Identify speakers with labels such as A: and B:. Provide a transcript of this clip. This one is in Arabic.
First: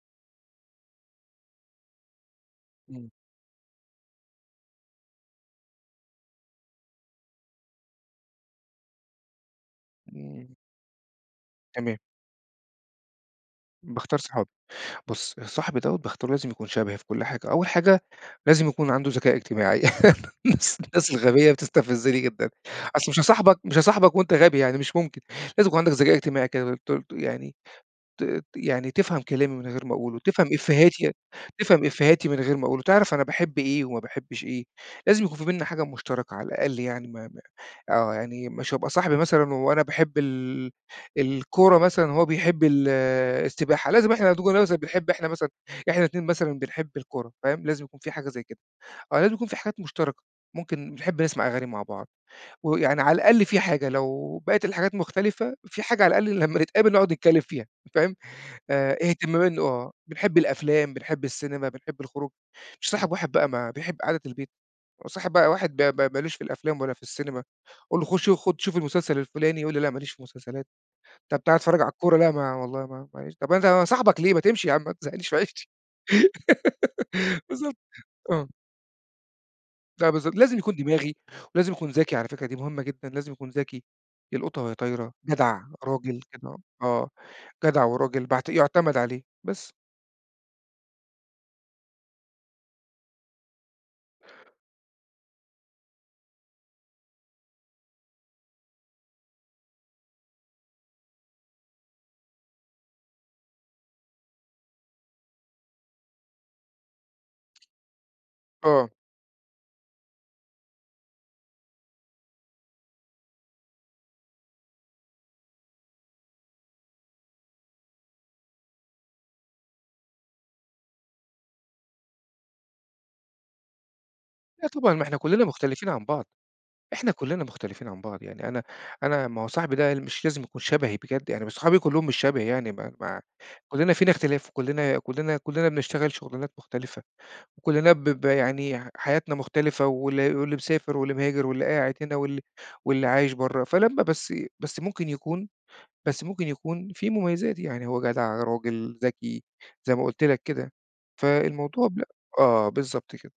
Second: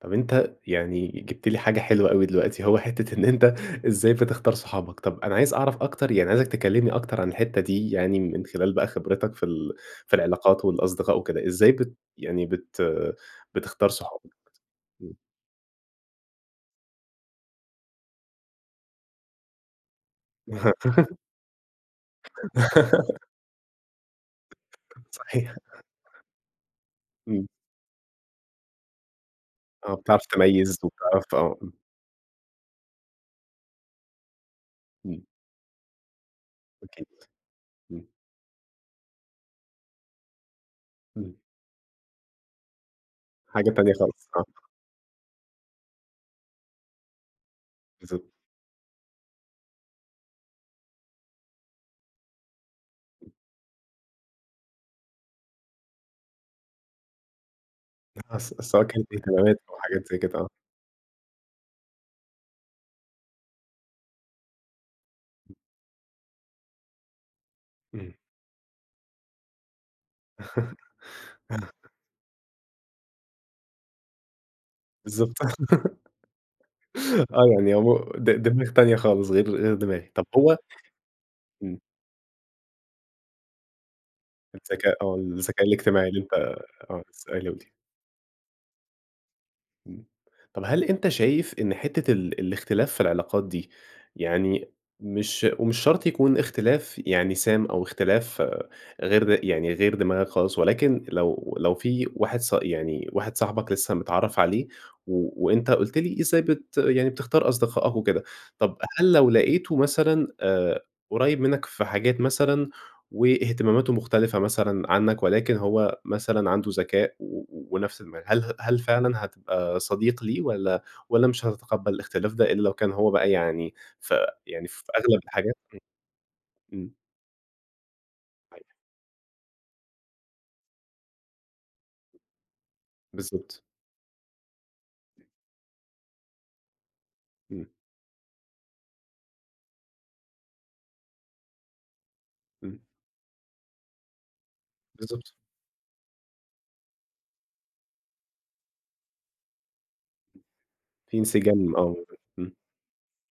A: طب أنت يعني جِبت لي حاجة حلوة أوي دلوقتي، هو
B: إمم.
A: حتّة إن أنت إزاي بتختار صحابك. طب أنا عايز أعرف أكتر، يعني عايزك تكلّمني أكتر عن الحتّة دي يعني من خلال بقى خبرتك في ال في
B: إمم.
A: العلاقات والأصدقاء وكده، إزاي بت
B: تمام.
A: يعني بت بتختار
B: باختار
A: صحابك؟
B: صحابي.
A: إمم.
B: بُص، صاحبي دوّة باختاره لازم يكون شبهي في كل حاجة. أول حاجة، لازم يكون عنده ذكاء اجتماعي. الناس الناس الغبية بتستفزني جدًا. أصل مش هاصاحبك مش هاصاحبك وأنت غبي يعني مش ممكن.
A: صحيح.
B: لازم يكون عندك ذكاء اجتماعي كده ت ت
A: إمم.
B: يعني ت يعني تفهم كلامي من غير
A: آه
B: ما أقوله،
A: بتعرف
B: وتفهم
A: تميّز
B: إفّيهاتي
A: وبتعرف ت آه.
B: تفهم إفّيهاتي من غير ما أقوله. تعرف أنا باحب إيه وما باحبش إيه،
A: إمم.
B: لازم يكون في بيننا حاجة مشتركة على الأقل
A: أكيد.
B: يعني ما ما
A: إمم.
B: آه. يعني مش هابقى صاحبي مثلًا وأنا باحب ال
A: إمم.
B: الكورة مثلًا وهو بيحب ال
A: حاجة
B: السباحة،
A: تانية
B: لازم
A: خالص
B: إحنا
A: آه.
B: [unintelligible] بنحب إحنا مثلًا إحنا الاتنين مثلًا بنحب الكورة فاهم؟ لازم يكون في
A: بالضبط.
B: حاجة زي كده. آه، لازم يكون في حاجات مشتركة، ممكن بنحب نسمع أغاني مع بعض ويعني على الأقل في حاجة لو بقيت الحاجات مختلفة، في حاجة على الأقل لمّا نتقابل نقعد نتكلّم فيها فاهم؟
A: [unintelligible] س سواء
B: آآ
A: كان في
B: اهتمام إن
A: خدمات أو
B: آه.
A: حاجات زي
B: بنحب
A: كده آه.
B: الأفلام، بنحب السينما، بنحب الخروج. مش هاصاحب واحد بقى ما بيحب قعدة البيت، وأصاحب بقى واحد ب ب ما لوش في الأفلام ولا في السينما. أقول له
A: إمم.
B: خُش خُد شوف المسلسل الفُلاني. يقول لي لأ ما ليش في مسلسلات. طب تعالَ
A: آه.
B: اتفرّج على الكورة. لأ ما والله ما معلش. طب أنا صاحبك ليه؟ ما تمشي يا عم ما تزهّقنيش
A: بالضبط.
B: في عيشتي.
A: آه. يعني
B: بالضبط،
A: أمو د
B: آه.
A: دماغ تانية خالص غير غير
B: لأ
A: دماغك. طب
B: بالضبط.
A: هو
B: لازم يكون دماغي ولازم
A: إمم.
B: يكون ذكي على فكرة دي مهمة جدًا، لازم يكون ذكي. يلقطها وهي
A: الذكاء
B: طايرة،
A: آه.
B: جدع،
A: الذكاء الاجتماعي اللي
B: راجل
A: أنت
B: كده
A: آه،
B: آه.
A: لسّه قايله لي.
B: جدع وراجل بعت يُعتَمَد عليه بس.
A: إمم. طب هل أنت شايف إن حتّة ال الاختلاف في العلاقات دي يعني مش ومش شرط يكون اختلاف يعني سام أو اختلاف غير يعني غير دماغك خالص ولكن لو لو في واحد صا يعني واحد صاحبك لسّه متعرّف عليه و وأنت قُلت لي إزاي بت يعني بتختار أصدقائك وكده، طب
B: آه.
A: هل لو لقيته مثلًا آآ قريّب منّك في حاجات مثلًا، واهتماماته مختلفة مثلًا عنّك ولكن هو مثلًا عنده ذكاء و ونفس دماغك، هل هل فعلًا هتبقى صديق ليه والّا والّا مش هتتقبّل الاختلاف ده إلّا لو كان هو بقى يعني ف يعني
B: لأ
A: في
B: طبعًا، ما إحنا
A: أغلب
B: كُلّنا
A: الحاجات
B: مختلفين عن بعض،
A: إمم، إمم.
B: إحنا كُلّنا مختلفين عن بعض. يعني أنا
A: [unintelligible]
B: أنا ما هو صاحبي ده مش لازم يكون شبهي بجد، يعني ما صحابي كُلّهم مش شبهي يعني ما ما
A: بالضبط.
B: كُلّنا فينا اختلاف وكُلّنا كُلّنا كُلّنا بنشتغل شُغلانات مختلفة
A: إمم.
B: وكُلّنا ب ب يعني حياتنا مختلفة واللي واللي مسافر واللي مهاجر واللي قاعد هنا واللي
A: إمم.
B: واللي عايش برّه. فلمّا بس بس ممكن
A: بالضبط.
B: يكون بس ممكن يكون فيه مميزات. يعني هو جدع، راجل، ذكي زي ما قُلت لك كده.
A: في انسجام
B: فالموضوع
A: آه.
B: ب
A: إمم.
B: آه. بالضبط كده.